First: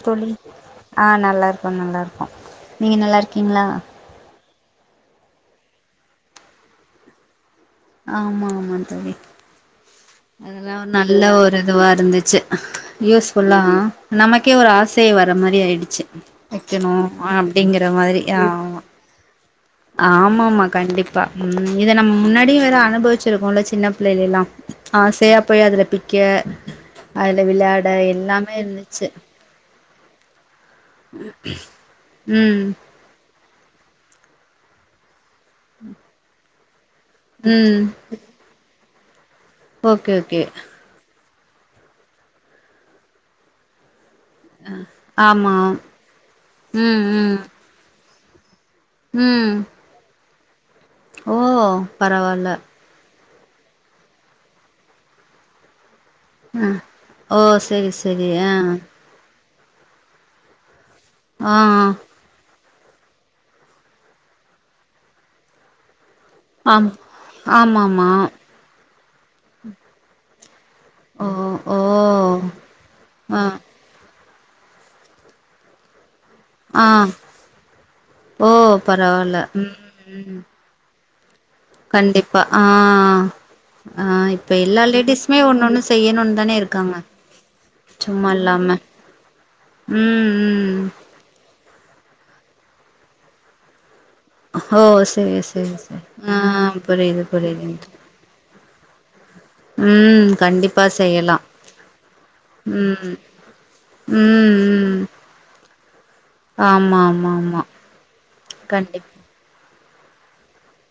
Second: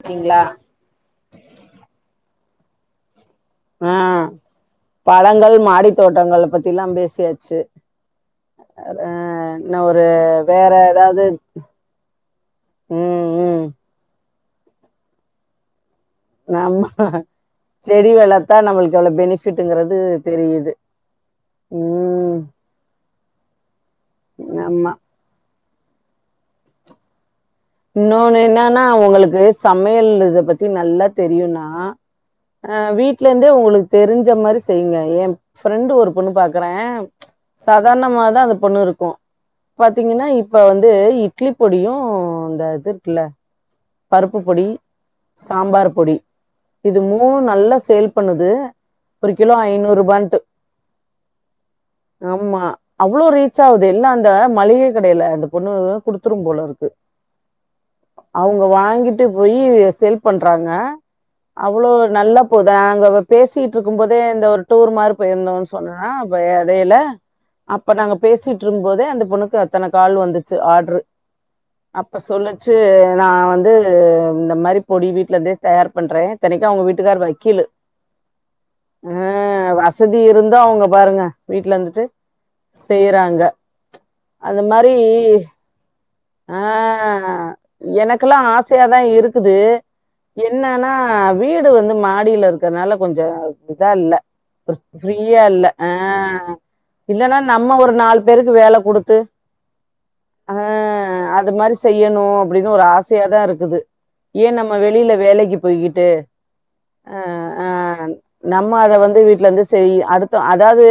தோழி ங்களா ஆ நல்லாருக்கோ நல்லாருக்கோ நீங்க நல்லாருக்கீங்ளா ஆ பழங்கள் மாடி தோட்டங்கள் பத்தில்லா பேசியாச்சு ஆமா ஆமா ஆ தோழி இன்ன ஒரு வேற அதல்லா ஒரு நல்ல ஏதாவது ஒரு இதுவா இருந்துச்சு ம் யூஸ்ஃபுல்லா ம் நமக்கே ஒரு ஆசை வர மாரி ஆய்டுச்சு நம்ம வைக்கணு அப்படிங்கற செடி மாரி வளத்தா ஆமா நம்மளுக்கு எவ்ளோ பெனிஃபிட்டுங்கிறது ஆமா மா தெரியுது கண்டிப் பா ம் இத நம்ம ம் முன்னாடியே வேற அனுபவிச்சிருக்கோல சின்ன பிள்ளைலலா ஆமா ஆசையா போய் அதுல பிக்க அதுல விளாட இன்னொன்னு என்னன்னா உங்களுக்கு சமையல் இத பத்தி நல்லா தெரியுனா ம் வீட்ல இருந்தே உங்களுக்கு தெரிஞ்ச மாரி செய்ங்க என் ஃப்ரெண்டு் ஒரு பொண்ணு பாக்குற ம் சாதாரணமாதா அந்த பொண்ணு இருக்கு ஓகே பாத்தீங்கன்னா ஓகே இப்ப வந்து இட்லி பொடியு இந்த இது இருக்குல பருப்பு பொடி ஆமா சாம்பார் பொடி இது ம் மூணு ம் நல்லா சேல் பண்ணுது ஒரு கிலோ ம் ஐநூறுபான்ட்டு ஓ பரவால்ல அவ்ளோ ரீச் ஆகுது எல்லா அந்த மளிகை கடையில அந்த பொண்ணு குடுத்து ஆ ஓ சரி சரி அவங்க வாங்கிட்டு போய் சேல் பண்றாங்க ஆ அவ்வளோ நல் போதா நாங்க பேசிட்ருக்கு போதே இந்த ஒரு டூர் மாரி போயிருந்தோ சொன்னா ப ஆம் எடையில அப்ப ஆமாமா நாங்க பேசிட்டு ட்ருக்கும் போதே அந்த பொண்ணக்கு அத்தன கால் வந்துச்சு ஆட்ரு ஓ ஓ அப்ப சொல்லுச்சி நா ஆ வந்து இந்த மாரி பொடி வீட்டுலருந்தே தயார் பண்றே இத்தனைக்கு அவங்க ஆ வீட்டுக்கார் வக்கீல் ஓ பரவால்ல ம் வசதி ம் இருந்தா அவங்க பாருங்க வீட்ல இருந்துட்டு கண்டிப்பா ஆ செய்யறாங்க ஆ இப்ப அந்த எல்லா மாரி லேடிஸுமே ஒண்ணு ஒண்ணு செய்யணு ஆ எனக்குல்லா இல்லாம ஆசையாதா இருக்குது ம் ம் என்னன்னா ஆ வீடு வந்து மாடியில இருக்கறனால கொஞ்ச இதா இல்ல ஓ செரி ஃப்ரீயா இல்ல செரி ஆ செரி புரியுது இல்லன்னா நம்ம புரியுதுங் ஒரு நாலு பேருக்கு வேல குடுத் ம் கண்டிப்பா அ செய் அது மாரி செய்யணு அப்டின்னு ஒரு ஆசையாதா இருக்குது ஏ ம் நம்ம ம் வெளியில வேலைக்கு போய்கிட்டு ஆமா அ ஆமா ஆமா ஆ நம்ம அத கண்டிப் வந்து வீட்லருந்து செய் அடுத்த அதாவது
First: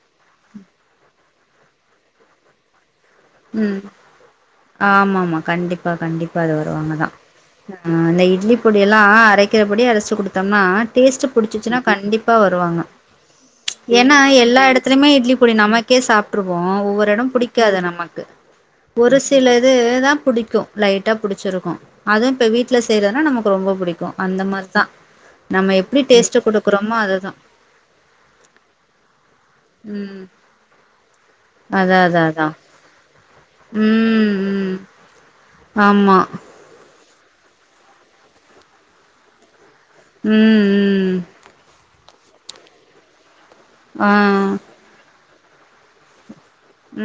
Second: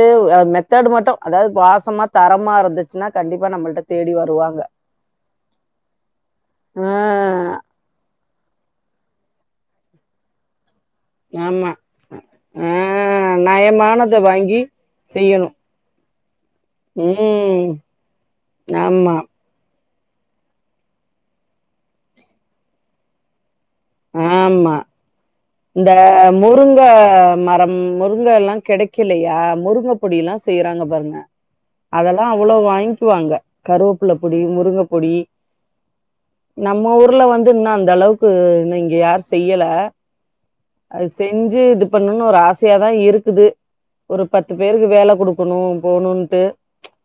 மெத்தடு் மட்டு அதாவது வாசமா தரமா இருந்து ச்சினா கண்டிப்பா நம்மள்ட்ட தேடி வருவாங்க ஆமாம்மா கண்டிப்பா கண்டிப்பா அது வருவாங்க தா ஆ ஆ இந்த இட்லி பொடியல்லாம அரைக்கிறபடி அரைச்சு குடுத்தோம்னா டேஸ்ட்டு ஆமா பிடிச்சிச்சுன்னா கண்டிப்பா ஆ வருவாங்க நயமானத ஏன்னா வாங்கி எல்லா எடத்துலயுமே இட்லி செய்யணு பொடி நாம் ட்லயே சாப்ட்ருவோ ஒவ்வொரு எட ம் புடிக்காது நமக்கு ஆமா ஒரு போச்சு சில இது தாபுடிக்கு லைட்டா புடிச்சிருக்கு அதுவு இப்ப வீட்ல செய்றதுனா நமக்கு ரொம்ப புடிக்கு இருக்கு அந்த ஆமா மாரிதா நம்ம இந்த எப்டி டேஸ்ட் முருங்க குடுக்குறோமோ அதுதா மரம்முருங்கெல்லா கெடைக்கலையா முரு ம் பொடில்லா செய்றாங்க பாருங்க அதா அதா அதெல்லா அதா அவ்ளோ வாங்க்குவாங்க கருவப்பிள்ள பொடி ம் ம் முருங்கப்பொடி ஆமா நம்ம ஊர்ல வந்து இன்னு அந்த அளவுக்கு இன்னு இங்க யாரு செய்யல ம் அது ம் செஞ்சு இது பண்ணனு ஒரு ஆசையாதா இருக்குது ஆ ஒரு பத்து பேருக்கு க்கு வேலை குடுக்கனு போனுன்ட்டு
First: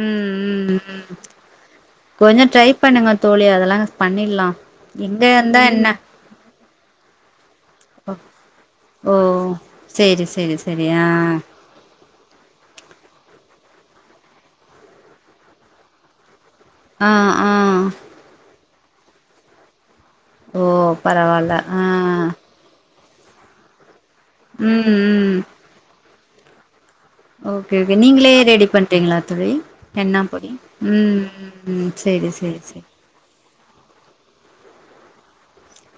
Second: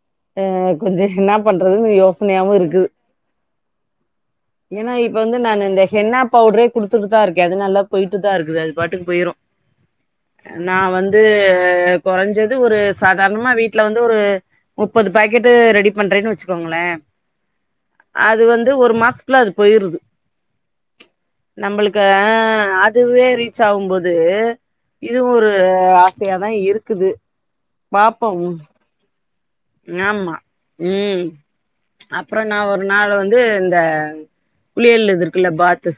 ம் எ ம் கொஞ்ச ம் என்னா பண்றதுன்னு கொஞ்சோ யோசனையாவு ட்ரை இருக்கு பண்ணுங்க தோழி அதெல்லா பண்ணிட்லா ஏன்னா இப்ப எங்க வந்து இருந்தா நான்னு இந்த என்ன ஹென்னா பவுடரே குடுத்துட்டு தா இருக்கே அது நாளதா போய் க்குதா இருக்குது அது பாட்டுக்கு ஓ போயிரு சேரி சேரி அ நா சேரி ஆ வந்து ஆ கொறைஞ்சது ஒரு சாதாரணமா வீட்ல வந்து ஒரு நுப்பது பாக்கெட்டு ரெடி பண்றேன்னு வச்சு கோங்களே ஆ ஆ அது வந்து ஒரு மாசத்குள்ள அது போயிருது ஓ பரவால்ல ஆ அதுவே ரீச் ஆவும்போது ம் இதுவு ம் ஒரு ஆசையாதா இருக்குது ஓக்கே ஓக்கே நீங்களே பாப்போம் ரெடி பண்றீங்களா தோழி ஹென்னா ஆமா பொடி ம் ம் ம் செரி செரி செ இது இந்த குளியல்ல இருக்குதுல பாத்து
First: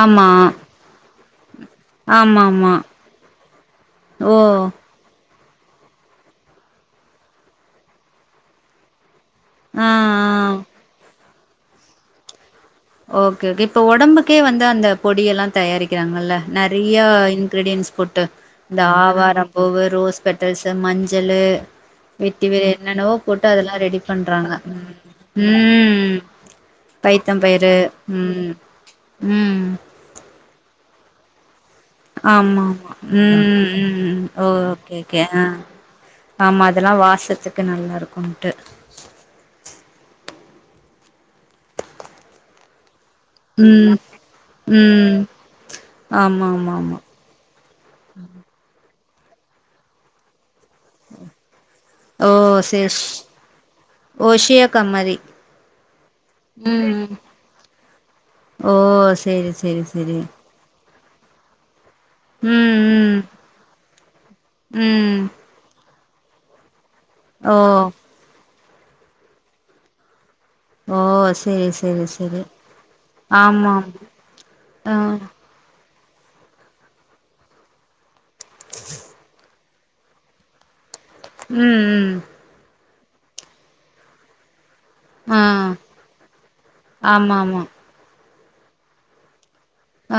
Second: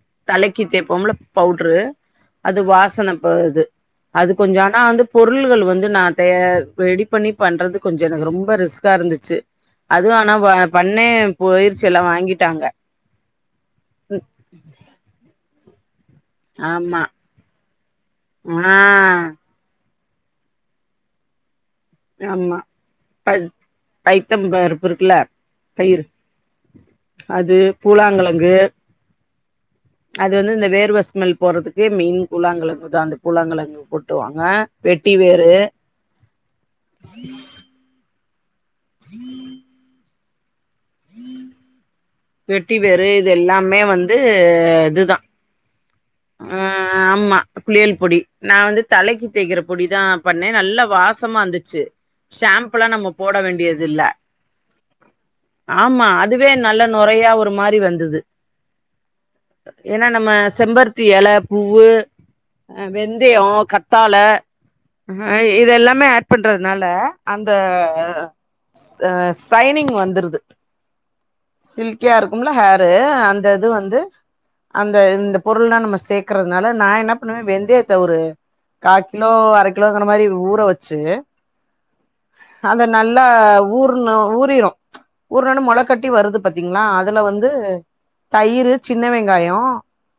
ஆமா தலைக்கு தேப்போம்ல பவுட்ரு ஆமா அது ஆமா வாசனை போவுது அது ஓ கொஞ்ச ஆனா வந்து பொருள்கள் வந்து நா தயா ரெடி பண்ணி பண்றது கொஞ்ச எனக்கு ரொம்ப ரிஸ்க்கா இருந்துச்சு ஆ அதுவு ஆனா ப ஆ பண்ணே போயிருச்சி எல்லா வாங்கிட்டாங்க ஓகே ஓகே இப்ப ஒடம்புக்கே வந்து அந்த பொடி எல்லா தயாரிக்கிறாங்கல்ல நெறைய ஆமா இன்கிரிடியன்ஸ் போட்டு ஆ இந்த ஆவாரம்பூவு ரோஸ்பெட்டல்ஸ் மஞ்சளு ஆமா வெட்டிவேர் என்னென்னவோ ப போட்டு அதெல்லா ரெடி பைத்தம் பண்றாங்க பருப்பு இருக்குல்ல ம் பயிறு ம் பைத்தம் அது பயரு ம் பூலாங்கெழங்கு ம் அது வந்து இந்த வேர்வ ஸ்மெல் போறதுக்கு அதுக்கு மெயின் ஆமா ஆமா பூழாங்கெழங்குதா அந்த ம் பூழாங்கெழங்கு ம் ம் போட்ருவாங்க ஓ ஓகே வெட்டி ஓகே ஆ வேரு ஆமா அதெல்லா வாசத்துக்கு நல்லாருக்குன்ட்டு [unintelligible] வெட்டிவேரு இது எல்லாமே ம் வந்து இதுதா ம் ஆமா ஆ ஆமா ஆமா குளியல் பொடி நா வந்து தலைக்கி தேக்கிற பொடி தா பண்ணே நல்லா வாசமா வந்துச்சு ஓ சாம்புல்லா நம்ம சேஷ் போட வேண்டியது இல்ல ஓஷியா கம்மரி ஆமா அதுவே நல்ல நொறையா ஒரு மாரி வந்துது ஓ சேரி சேரி ஏன்னா சேரி நம்ம செம்பரு த்தி இல பூவு அ ம் ம் வெந்தயோ கத்தாழ ம் ஆ இதெல்லாமே ஆட் பண்றதுனால அந்த ஓ ச சைனிங் வந்துருது ஓ சேரி சேரி சில்கியா சேரி இருக்கும்ல ஹேரு அந்த இது ஆமாம் வந்து ஆ அந்த இந்தப் பொரு ள்லா நம்ம சேக்றதுனால நா என்ன பண்ணுவே வெந்தயத்த ஒரு கா கிலோ அர கிலோங்ற மாரி ஊற வச்சு ம் ம் அத நல்லா ஊரணு ஊறிரு ஆ ஊர்ண வொன்ன மொளகட்டி வருது பாத்தீங்ளா அதுல ஆமா வந்து ஆமா தயிர் சின்னவெங்காயோ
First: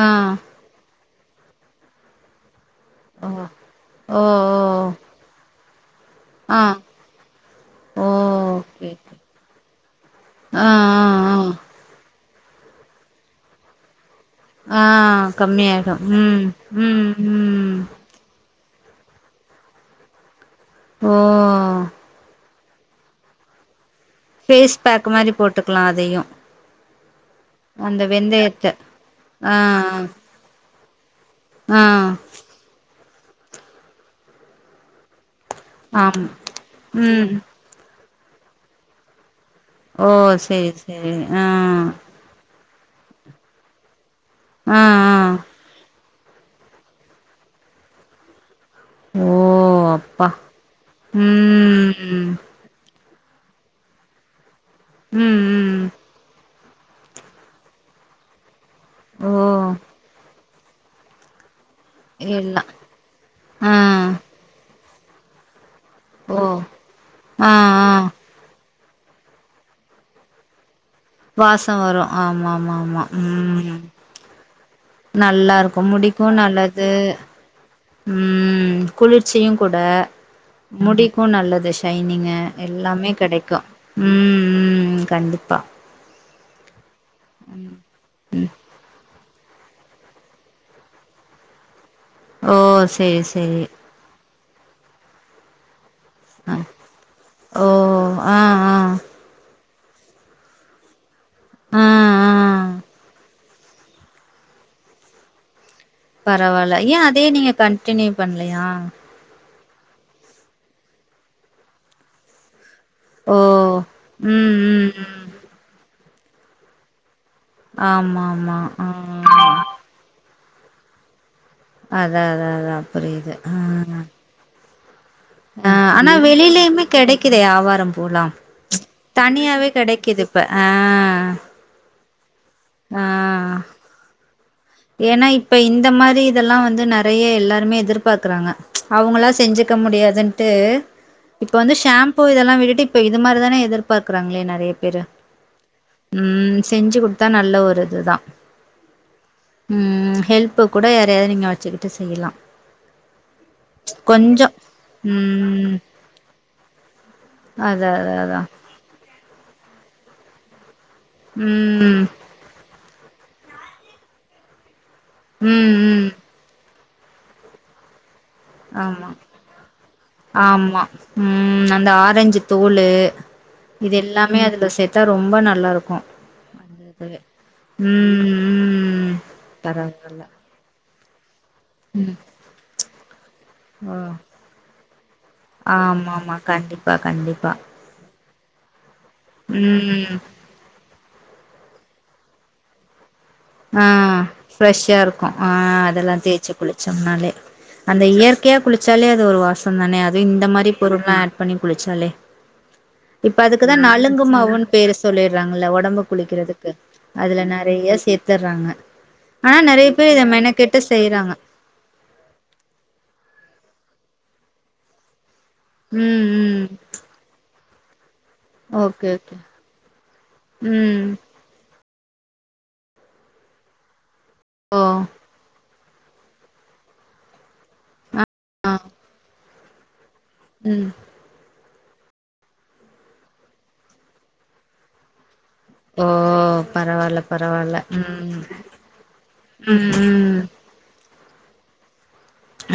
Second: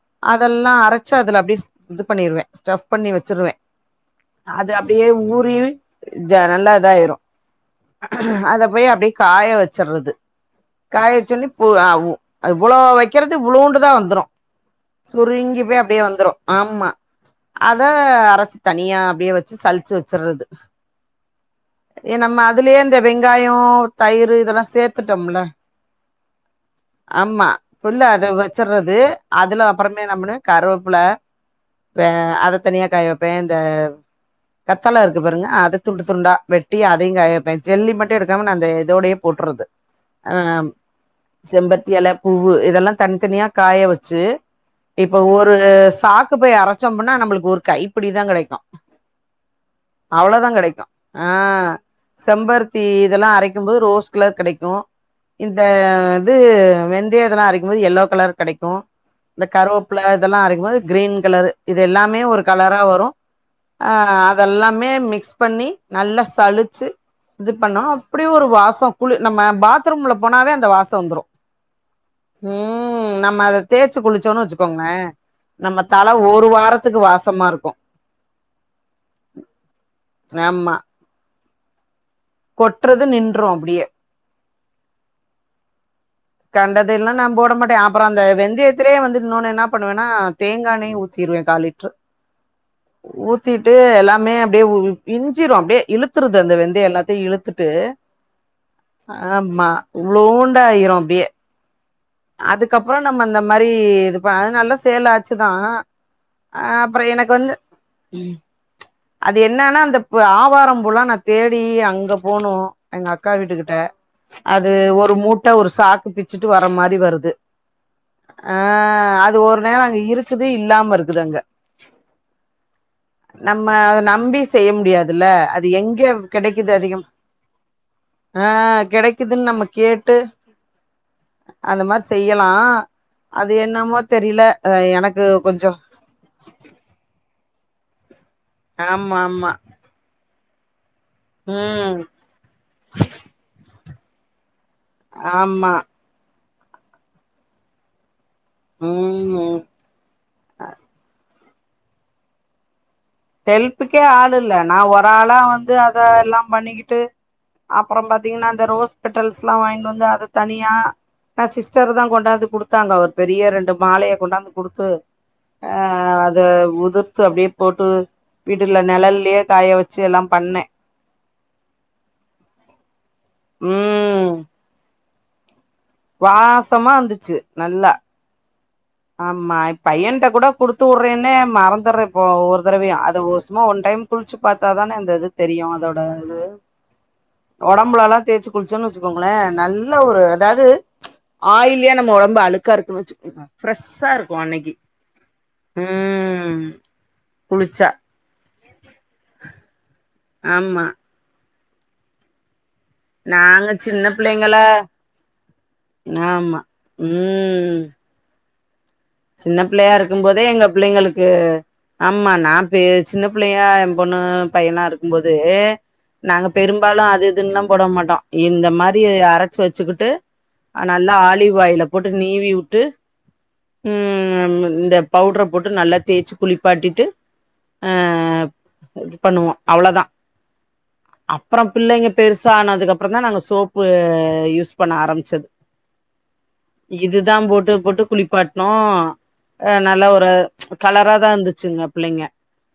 ஆ அதெல்லா அரச்சி அதுல அப்டியே இது பண்ணிருவே ஸ்டப் பண்ணி ஓ வச்சிருவே ஓ ஓ அது அப்டியே ஊறி ஜ ஆ நல்லா இதாயிரு ஓ அத ஓகே போய் அப்டியே காயவச்சிர்றது ஆ காய வச்ச ஆ ஒண்ணே போ ஆ ஓ இவ்வளோ வக்கிறது இவ்ளோண்டுதா வந்துரு ஆ ஆ சுருங்கி போய் கம்மியாயிடு அப்டியே வந்துரு ம் ஆம்மா ம் ம் அத அரச்சு தனியா அப்டியே வச்சு சளிச்சி வச்சுர்றது ஓ ஏ நம்ம அதுலயே அந்த வெங்காயோ தயிர் இதெல்லா ஃபேஸ் பேக் மாரி சேத்துட்டோம்ல போட்டுக்கலா அதையு ஆம்மா அந்த ஃபுல்லா வெந்தயத்த அதவச்சுர்றது ஆ அதுல இம்முன்னு கருவப்புல வே ஆ அத தனியா காய வப்பே இந்த கத்தாழ இருக்கு பாருங்க அத துண்டு ஆம் துண்டா வெட்டி அதயு காய ம் வப்பே ஜெல்லி மட்டு எடுக்காம நா அந்த இதோடயே போட்டுறது ஓ செரி செரி ஆ பூவ்வு இதெல்லா தனித்தனியா காய வச்சு ஆ ஆ இப்ப ஒரு சாக்கு பை அரசோம்னா நம்மளுக்கு ஒரு கை பிடி தா கெடைக்கு ஓ அப்பா அவ்ளோதா கெடைக்கு ஆ ம் ம் செம்பருத் தி இதெல்லா அரைக்கும் போது ரோஸ்கலர் கெடைக்கு ம் ம் இந்த இது வெந்தயோ இதெல்லா அரைக்கும் போது எல்லோ கலர் கெடைக்கு ம் கருவப்ல இதெல்லா அரைக்மோது க்ரீன் கலரு இது எல்லாமே ஒரு எல்லா கலரா வரு ஆ அத் இதல்லாமே மிக்ஸ் பண்ணி நல்லா ஓ சளிச்சு இது ஆ பண்ணா ஆ அப்பு அப்டி ஒரு வாசோ குளு நம்ம பாத்ரூம்ல போனாவே அந்த வாசோ வந்த்ரு வாச வரு ஆமாமாமா ம் த்து குளிச்சோனு வெச்சுக்கோங்ளே நல்லா நம்ம இருக்கு தல முடிக்கு ஒரு நல்லது வாரத்துக்கு வாசமாருக்கு ம் குளிர்ச்சியு குட ஆமா முடிக்கு நல்லது ஷைனிங்கு கொட்றது எல்லாமே நின்று கிடைக்கு அப்டியே ம் ம் கண்டிப்பா கண்டதெல்லா நா போட மாட்டே அப் ப்ற அந்த வெந்தயத்திலே வந்து இன்னொனு என்னா பண்ணுவனா தேங்கானேயு ஊத்திருவே கால் லிட்ரு ஓ செரி செரி ஊத்திட்டு எல்லாமே அப்டியே வுவு இஞ்சிரு அப்டே இழுத் த்துருது அந்த அ வெந்தய எல்லாத்தையு ஓ இழுத்துட்டு ஆ ஆ ஆமா இவ்ளோண்ட ஆயிரும் பியே ஆ அ அதுக்கப்றோ நம்ம இந்த மாரி இது பி அது நல்லா சேலாச்சுதா பரவால்ல ஏ அதே நீங்க கண்டின்யூ பண்லையா அது என்னான்னா அந்த பு ஆவாரம்பூலா நா தேடி அங்க போனோ எங்க அக்கா ஓ வீட்டு கிட்ட ம் அது ம் ஒரு ம் மூட்ட ஒரு சாக்கு பிச்சுட்டு வர மாரி வருது ஆமா அ ஆமா அது ஆ ஒரு நேரோ அங்க இருக்குது இல்லாம இருக்குது அங்க அதா அதா அதா புரியுது ஹா நம்ம அத அ நம்பி செய்ய முடியாத் ஆ ஆனா வெளிலேயுமே கிடைக்குதே ஆவாரம் போலாம் ஆ கெடைக்குதுன்னு நம்ம தனியாவே கேட்டு கிடைக்கிது இப்ப ஆ அந்த மார் செய்யலா அது ஆ என்னமோ தெரில எனக்கு ஏன்னா இப்ப கொஞ்சோ இந்த மாரித் இதெல்லா வந்து நறையெ எல்லாருமே எதிர்பாக்குறாங்க ஆமா அவங்களா ஆமா செஞ்சுக்க முடியாதுன்ட்டு இப்ப வந்து ம் ஷாம்பூ இதெல்லா விட்டுட்டு இப்ப இது மாரிதான எதிர்பாக்றாங்களே நறைய பேரு ஆமா ம் செஞ்சு குடுத்தா நல்ல ஒரு இதுதா ம் ஹீம் ம் ஹெல்ப்பு கூட யாரயா நீங்க வச்சுக்கிட்டு செய்யலா ஹெல்ப்புக்கே ஆள் கொஞ்சோ இல்ல நா ஒராளா வந்து ம் அத எல்லா பண்ணிக்கிட்டு அதா அப்றம் அதா அதா பாத்தீங்கன்னா அந்த ரோஸ் பெட்டல்ஸ்லா வாங்கின் வந்து அத தனியா நா சிஸ்டர் ம் தா கொண்டான்து குடு த்தாங்க ஒரு பெரிய ரெண்டு மாலைய கொண்டாந்து குடுத்து ம் அ ம் அ அல் த உதிர்த்து அப்டியே போட்டு வீட்டுல ஆமா நெழல்லயே காய வச்சு எல்லா பண்ணே ஆமா உம் அந்த ஆரஞ்சு தோளு இது ம் எல்லாமே அதுல சேத்தா ரொம்ப நல்லாருக்கு வாசமா இந்துச்சு நல்லா ம் ம் ஆமாய் பரவால்ல பையன்ட கூட குடுத்து உட்றேன்னு மறந்த் த்தரி போவு ஒரு தரவயா அது ஓசும்மா ஒன் ஓ டைம் குளிச்சு பாத்தாதான அந்த இது தெரியு அதோட இது அ கண்டிப்பா ம்பலல்லா தேச்சு குளிச்சோன் வெச்சுக்கோங்ளே நல்ல ம் ஒரு அதாது ஆயிலியா நம்ம ஒடம்பு அழுக்கா இருக்குன் வச்சு உங்க ஆ ஃப்ரெஷா இருக்கு ஆ அதெல்லா தேச்சு ம் குளிச்சம்னாலே குளிச்சா அந்த இயற் கேவ் குளிச்சாலே அது ஒரு வாசோ தானே அது இந்த மாரி ஆமா பொருள்ல்லா ஆட் பண்ணி குளிச்சாலே இப்ப நாங்க அதுக்குதா சின்ன பிள்ளைங்களா நலங்குமாவுன் பேரு சொல்லிற்றாங்கல்ல ஒடம்பு ஆமா குளிக்கிறதுக்கு அதுல ம் நெறய சேத் துர்ராங்க சின்ன பிள்ளையா இருக்கு போதே எங்க பிள்ளைங்களுக்கு செய்யறாங்க ஆமா நா பே சின்ன பிள்ளையா எ பொண்ணு பையலா இருக்கு போது ம் நாங்க ம் பெரும்பாலு அது இதுன்லா போட மாட்டோ இந்த மாரி ஓகே ஓகே அரச்சு வச்சுக்கிட்டு ம் நல்லா ஆலிவ் ஆயில போட்டு நீவி உட்டு ம் ஓ இந்த பவ்டர போட்டு நல்லா தேச்சு குளிப்பாட்டிட்டு அ அ இது பண்ணுவோ அவ்ளதா ம் அப்றோ பிள்ளைங்க பெருசா ஆனதுக்கு அப்றந்தா நாங்க சோப்பு யூஸ் பண்ண ஆரம்பிச்சது ஓ பரவால்ல இதுதா போட்டு பரவால்ல போட்டு ம் குளிப்பாட் ஆ ம் நல்ல ஒரு ம் கலரா தா இருந்துச்சுங்க பிள்ளைங்க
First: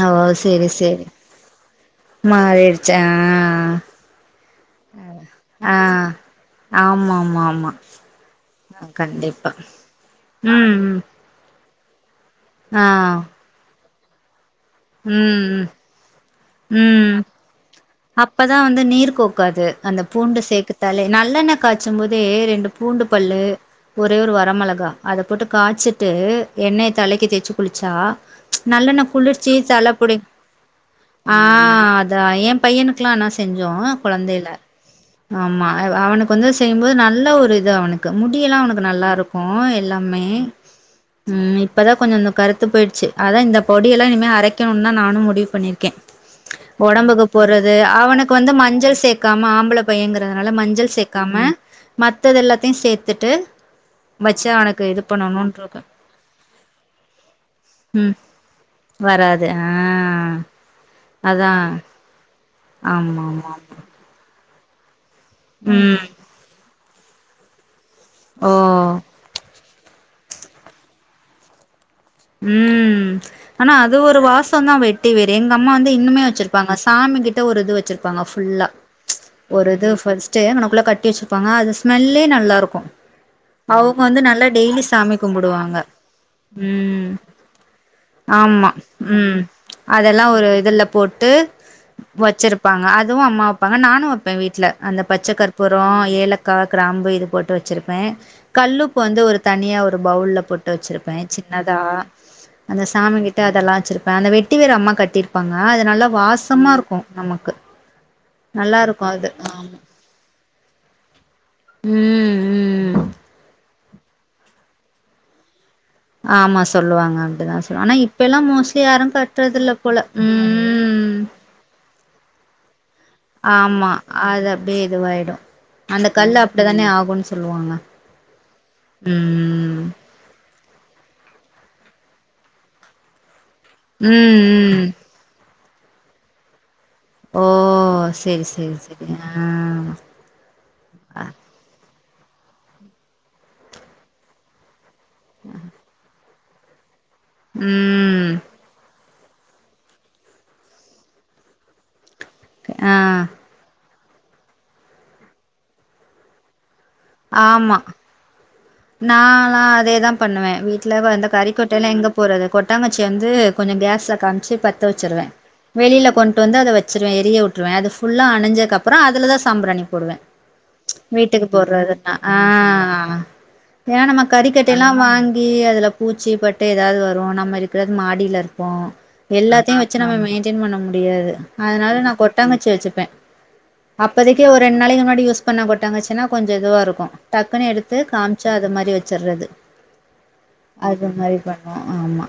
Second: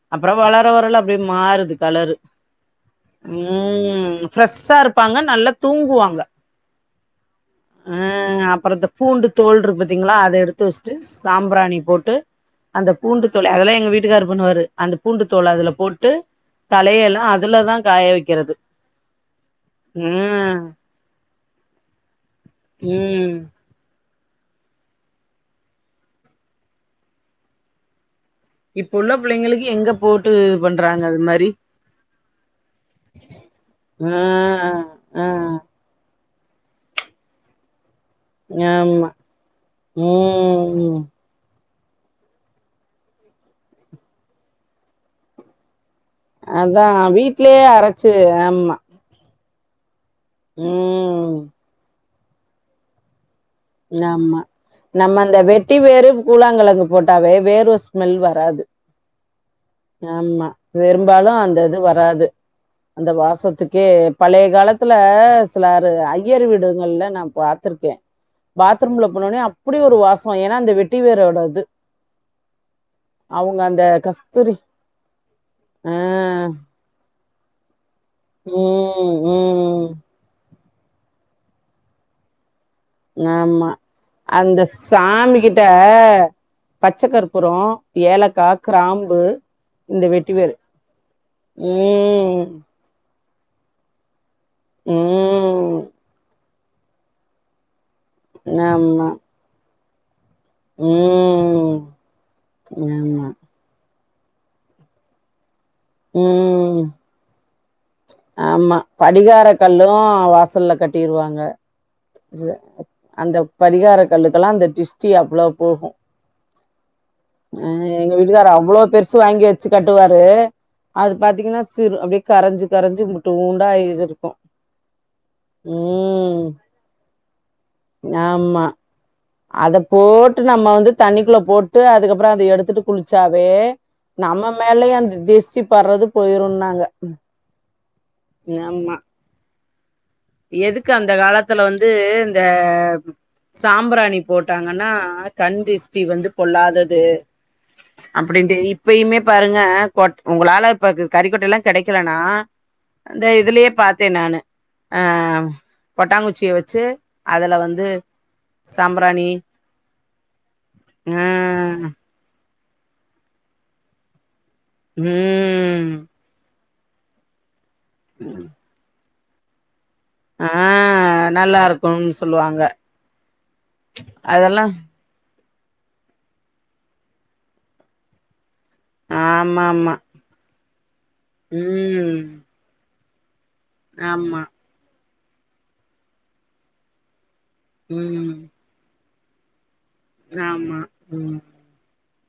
ஓ அப்றோ வளர சேரி வரல சேரி அப்டி மாறுது கலரு மாறிடுச்சா ம் ஃப்ரெஷ்ஷா இருப்பாங்க நல்லா ஆ தூங்குவாங்க ஆ ஆமா ஆமா ஆமா அ அப்புறத்த பூண்டு கண்டிப்பா தோல் இருக்கு பாத்தீங்களா அத எடுத்து ம் வச்ட்டு ம் சாம்ப்ராணி போட்டு ஆ அந்த பூண்டு தோல அதெல்லா எங்க வீட்டுக்காரு பண்ணுவாரு அந்த பூண்டு தோல ம் அதுல போட்டு ம் தலையெல்லா ம் அதுல தா அப்பதா வந்து நீர் கோக்காது அந்த பூண்டு ம் சேக்கத்தாலே நல்லெண்ண காச்சு போதே ரெண்டு பூண்டு ம் பல்லு ஒரே ஒரு வரமெளகா அத போட்டு காச்சிட்டு எண்ணெய தலைக்கி தேச்சு குளிச்சா இப்ப நல்லெண்ண உள்ள குளிர்ச்சி பிள்ளைங்களுக்கு எங்க ஜலப்புடி போட்டு இது பண்றாங்க அது ஆ மாரி அதா ஏ இவனுக்குளா நா செஞ்சோ ஆ கொழந்தைல ஆ ஆமா அ அவனுக்கு வந்து செய்யுபோது நல்ல ஒரு இது அவனுக் கு முடியெல்லா அவனுக்கு ஆமா நல்லா இருக்கு எல்லாமே ம் ம் இப்பதா கொஞ்ச இன்னு கருத்து போயிடுச்சு அதா இந்த பொடியெல்லா இனிமே அரைக்கணுன் நானு முடிவு பண்ணிருக்கே அதா ஒடம்புக்கு வீட்லயே போறது அரச்சு அவனுக்கு வந்து ஆமா மஞ்சள் சேக்காம ஆம்பள பையங்கிறதுனால மஞ்சள் சேக்காம ம் மத்தது எல்லாத்தையு சேத்துட்டு நாமா வச்சு அவனுக்கு இது நம்ம அந்த வெட்டி பண்ணணுன்ருக்கே வேறு கூழாங்கழங்கு போட்டாவே வேர்வ ம் ஸ்மெல் வராது வராது ஆ ஆமா பெரும்பாலு அதா அந்த இது வராது அந்த ஆமா ஆமா ஆமா வாசத்துக்கே பழைய காலத்துல சிலாரு ம் ஐ உயர் வீடுங்கள்ல நா பாத்துருக்கே ஆ பாத்ரூம்ல போனோனே அப்டி ஒரு வாசோ ஏனா அந்த வெட்டிவேரோட இது ம் அவங்க ஆனா அந்த அது ஒரு கஸ்தூரி வாசோதா வெட்டி வேர் எங்க அம்மா வந்து இன்னுமே ஆ வச்சிருப்பாங்க சாமி கிட்ட ஒரு இது வச்சிருப்பாங்க ஃபுல்லா ம் ஒரு இது ம் ஃபர்ஸ்ட் சே அங்கனக்குள்ள கட்டி வச்சிருப்பாங்க அது ஸ்மெல்லே நல்லாருக்கு ஆமா அவுங்க வந்து நல்லா அந்த டெய்லி சாமி கிட்ட கும்புடுவாங்க ம் பச்சக்கற்ப் புறோ ஏலக்கா ஆமா க்ராம்பு ம் அதெல்லா ஒரு இதுல போட்டு ம் வச்சிருப்பா ப்பாங்க அதுவு அம்மா வப்பாங்க நானு வப்ப வீட்ல அந்த பச்ச ம் கற்பூரோ ஏலக்கா க்ராம்பு இது போட்டு வச் ச்சிருப்ப கல்லுப்பு ஆமா வந்து ஒரு தனியா ஒரு பவுல்ல போட்டு வச்சிருப்பே ம் சின்னதா அந்த சாமி ஆமா கிட்ட அதெல்லா வச்சிருப்ப அந்த வெட்டி வேர் அம்மா கட்டிருப்பாங்க அது நல்லா வாசமா ம் இருக்கு நமக்கு ஆமா நல்லா இருக்கு அது படிகார ஆமா கல்லு வாசல்ல கட்டிருவாங்க ம் [unintelligible] ம் அந்த பரிகார கல்லுக்கெலா அந்த டிஸ்டி அவ்ளோ போகு ஆமா சொல்லுவாங்க அப்டிதா அ சொல் ஆனா எங்க இப்ப எல்லா வீட்டுக்கார் அவ்வுளோ மோஸ்ட்லி யாரு பெருசு வாங்கி கட்றது வச்சு இல்ல போல கட்டுவாரு அது ம் பாத் தீங்குனா சிறு அப்டியே கரஞ்சு க ஆமா அது அப்டே இதுவாய்டு அந்த கல்லு ம் அப்டிதானே ஆகுன் சொல்லுவாங்க ஆமா அத ம் போட்டு நம்ம வந்து தண்ணிக்குள்ள போட்டு அதுக்கப்றோ அத எடுத்துட்டு குளி ச்சாவே ம் நம்ம ம் மேலயு அந்த திஷ்டி பட்றது போயிருன்னாங்க ஓ செரி செரி செரி ஆ எதுக்கு அந்த காலத்துல வந்து இந்த சாம்புராணி போட்டாங்கனா ஆக கண் திஸ்ட்டி வந்து பொள்ளாதது ம் அப்டின்ட்டு இப்பயுமே பாருங்க கொட் உங்குளால இப்பக்கு கறிக்கொட்டலா கெடைக்கலனா ஆ அந்த இதுலியே பாத்தே நானு ஆ கொட்டாங்குச்சிய வச்சு அதுல ஆமா வந்து சாம்பிராணி நாலா அதேதா பண்ணுவே வீட்ல வ ஆ அந்த கறிக்கொட்டேலா எங்க போறது கொட்டாங்கச்ய வந்து கொஞ்சோ கேஸ்ல காம்ச்சு பத்த வச்சிருவே ம் வெளில கொண்ட்டு வந்து அத வச்சிருவே எரிய உட்ருவே அது ஃபுல்லா அணஞ்சக்கப்றோ அதுலதா சாம்ப்ராணி போடுவ ஆ வீட்டுக்கு நல்லா இருக்கும்னு போட்றதுன்னா ஆ சொல்லுவாங்க ஏனா நம்ம அதெல்லா கறிக்கட்டேலா வாங் கி அதுல பூச்சி பட்டு ஏதாது வரு நம்ம இருக்குறது மாடில இருப்போ ஆமா எல்லாத்யு ஆமா வச்சு நம்ம மெய்ன்டெய்ன் பண்ண முடியாது அதுனால நா ம் கொட்டாங்கச்சிய வச்சுப்பே ஆமா அப்பதைக்கு ஒரு ரெண்டு நாளைக்கு முன்னாடி யூஸ் பண்ண கொட்டாங்கச்சுனா கொஞ்ச இதுவா இருக்கு டக்குன்னு எடுத்து காம் ம் அத மாரி வச்சர்றது ஆமா அது ம் மாரி பண்ணோ ஆமா